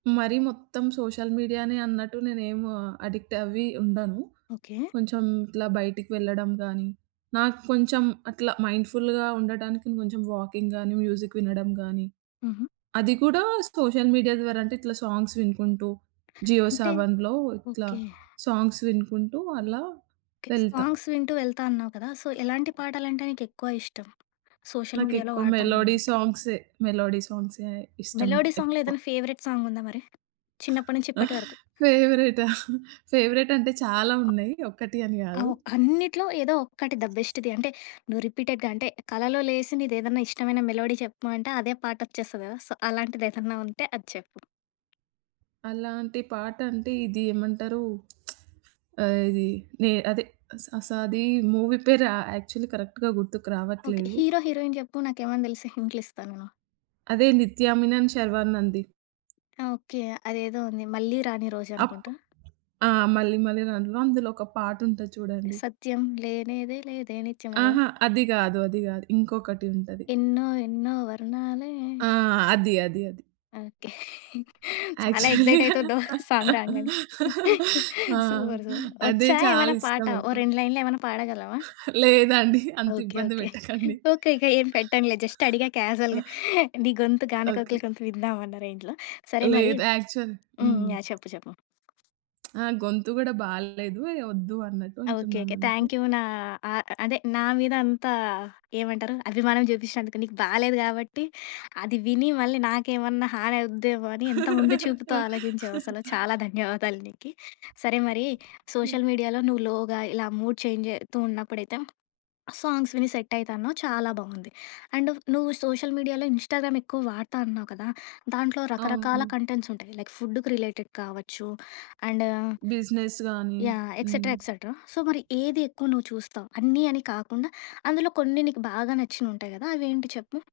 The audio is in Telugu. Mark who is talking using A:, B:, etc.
A: మరీ మొత్తం సోషల్ మీడియానే అన్నట్టు నేనేం అడిక్ట్ అవ్వి ఉండను.
B: ఓకే.
A: కొంచెం ఇట్లా బయటికి వెళ్ళడం గానీ, నాకు కొంచెం అట్లా మైండ్‌ఫుల్‌గా ఉండటానికి కొంచెం వాకింగ్ గానీ, మ్యూజిక్ వినడం గానీ,
B: హుహు.
A: అది కూడా సోషల్ మీడియా ద్వారా అంటే, ఇట్లా సాంగ్స్ వినుకుంటూ, జియో
B: అంటే
A: సావన్‌లో ఇట్లా
B: ఓకే.
A: సాంగ్స్ వినుకుంటూ అలా
B: ఓకే.
A: వెళ్త.
B: సాంగ్స్ వింటూ వెళ్తా అన్నావు కదా! సో, ఎలాంటి పాటలంటే నీకెక్కువ ఇష్టం? సోషల్ మీడియాలో
A: నాకెక్కువ
B: వాడతా అన్నావు
A: మెలోడీ
B: గాబట్టి.
A: సాంగ్సే. మెలోడీ సాంగ్సే ఇష్టం
B: మెలోడీ సాంగ్‌లో
A: ఎక్కువ.
B: ఏదన్నా ఫేవరెట్ సాంగుందా మరి? చిన్నప్పటి నుంచి ఇప్పటి వరకు?
A: ఫేవరెటా?
B: హ్మ్.
A: ఫేవరెట్ అంటే చాలా ఉన్నాయి. ఒకటి అని గాదు.
B: అవు అన్నిట్లో ఏదో ఒక్కటి ద బెస్ట్‌ది. అంటే, నువ్వు రిపీటెడ్‌గా అంటే, కలలో లేసి నీదేదన్నా ఇష్టమైన మెలోడీ చెప్పుమంటే అదే పాటొచ్చేస్తది గదా! సో, అలాంటిదేదన్నా ఉంటే అది చెప్పు?
A: అలాంటి పాటంటే ఇది ఏమంటారు. ఆహ్, ఇది నే అదె అస అస అది మూవీ పేరా? యాక్చువల్లీ కరెక్ట్‌గా గుర్తుకు
B: ఓకే.
A: రావట్లేదు.
B: హీరో హీరోయిన్ జెప్పు. నాకేవన్నా దెలిస్తే హింట్లిస్తా నేను.
A: అదే నిత్యామినన్, శర్వానంద్‌ది.
B: ఆ! ఓకే. అదేదో ఉంది 'మళ్ళీ రాని రోజు'
A: అప్
B: అనుకుంటా.
A: ఆ! 'మళ్ళి మళ్ళి రానిలో' అందులో ఒక పాటుంటది చూడండి.
B: సత్యం లేనెదే లేదే నిత్యం ఆదా?
A: ఆహా! అది గాదు. అది గాదు. ఇంకొకటి ఉంటది.
B: ఎన్నో ఎన్నో వర్ణాలే.
A: ఆ! అది. అది. అది.
B: ఓకే. చాలా
A: యాక్చువల్లి,
B: ఎక్సైటయితున్నవు. సాంగ్ రాంగానె.
A: ఆ!
B: Super, super.
A: అదె
B: ఒచ్చా ఏమన్న పాట
A: చాలిష్టం
B: ఓ
A: ఎక్కువ.
B: రెండు లైన్‌ళేమ‌న్నా పాడగలవా?
A: లేదండి. అంత
B: ఓకే.
A: ఇబ్బంది
B: ఓకే.
A: పెట్టకండి.
B: ఓకే. ఓకే. ఏం పెట్టనులే జస్ట్ అడిగా కాజుయల్‌గా. నీ గొంతు గానకోకల
A: ఓకే.
B: గొంతు విందాం అన్నా రేంజ్‌లో. సరే మరి
A: లేదు. యాక్చువల్
B: హ్మ్.
A: హ్మ్.
B: యాహ్! చెప్పు, చెప్పు.
A: ఆ! గొంతు గూడా బాలేదు. ఇగ ఒద్దు అన్నట్టు
B: ఆ! ఓకే.
A: అంటున్నాను
B: ఓకే.
A: అంతే.
B: థ్యాంక్ యూ నా ఆ అదే నా మీద అంతా ఏమంటారు అభిమానం జూపిచ్చినందుకు. నీకు బాలేదు గాబట్టి అది విని, మళ్ళీ నాకేమన్నా హానవుద్దేమోని ఎంత ముందు చూపుతో ఆలోచించావసల. చాలా ధన్యవాదాలు నీకి. సరే మరి,
A: ఓకే.
B: సోషల్ మీడియాలో నువ్వు లోగా ఇలా మూడ్ చేంజయితూ ఉన్నప్పుడైతే సాంగ్స్ విని సెట్టయితా అన్నావు చాలా బావుంది. అండ్ నువ్వు సోషల్ మీడియాలో ఇన్‌స్టా‌గ్రామ్ ఎక్కువ వాడతా అన్నావు కదా! దాంట్లో రకరకాల
A: అవును.
B: కంటెంట్స్ ఉంటాయి. లైక్ ఫుడ్‌కి రిలేటెడ్ కావచ్చు, అండ్
A: బిజినెస్ గాని.
B: యాహ్!
A: హ్మ్.
B: ఎక్సెట్‌రా, ఎక్సెట్‌రా సో, మరి ఏదెక్కువ నువ్వు చూస్తావు? అన్నీ అని కాకుండా, అందులో కొన్ని నీకు బాగా నచ్చినుంటాయి గదా! అవేంటి చెప్పు?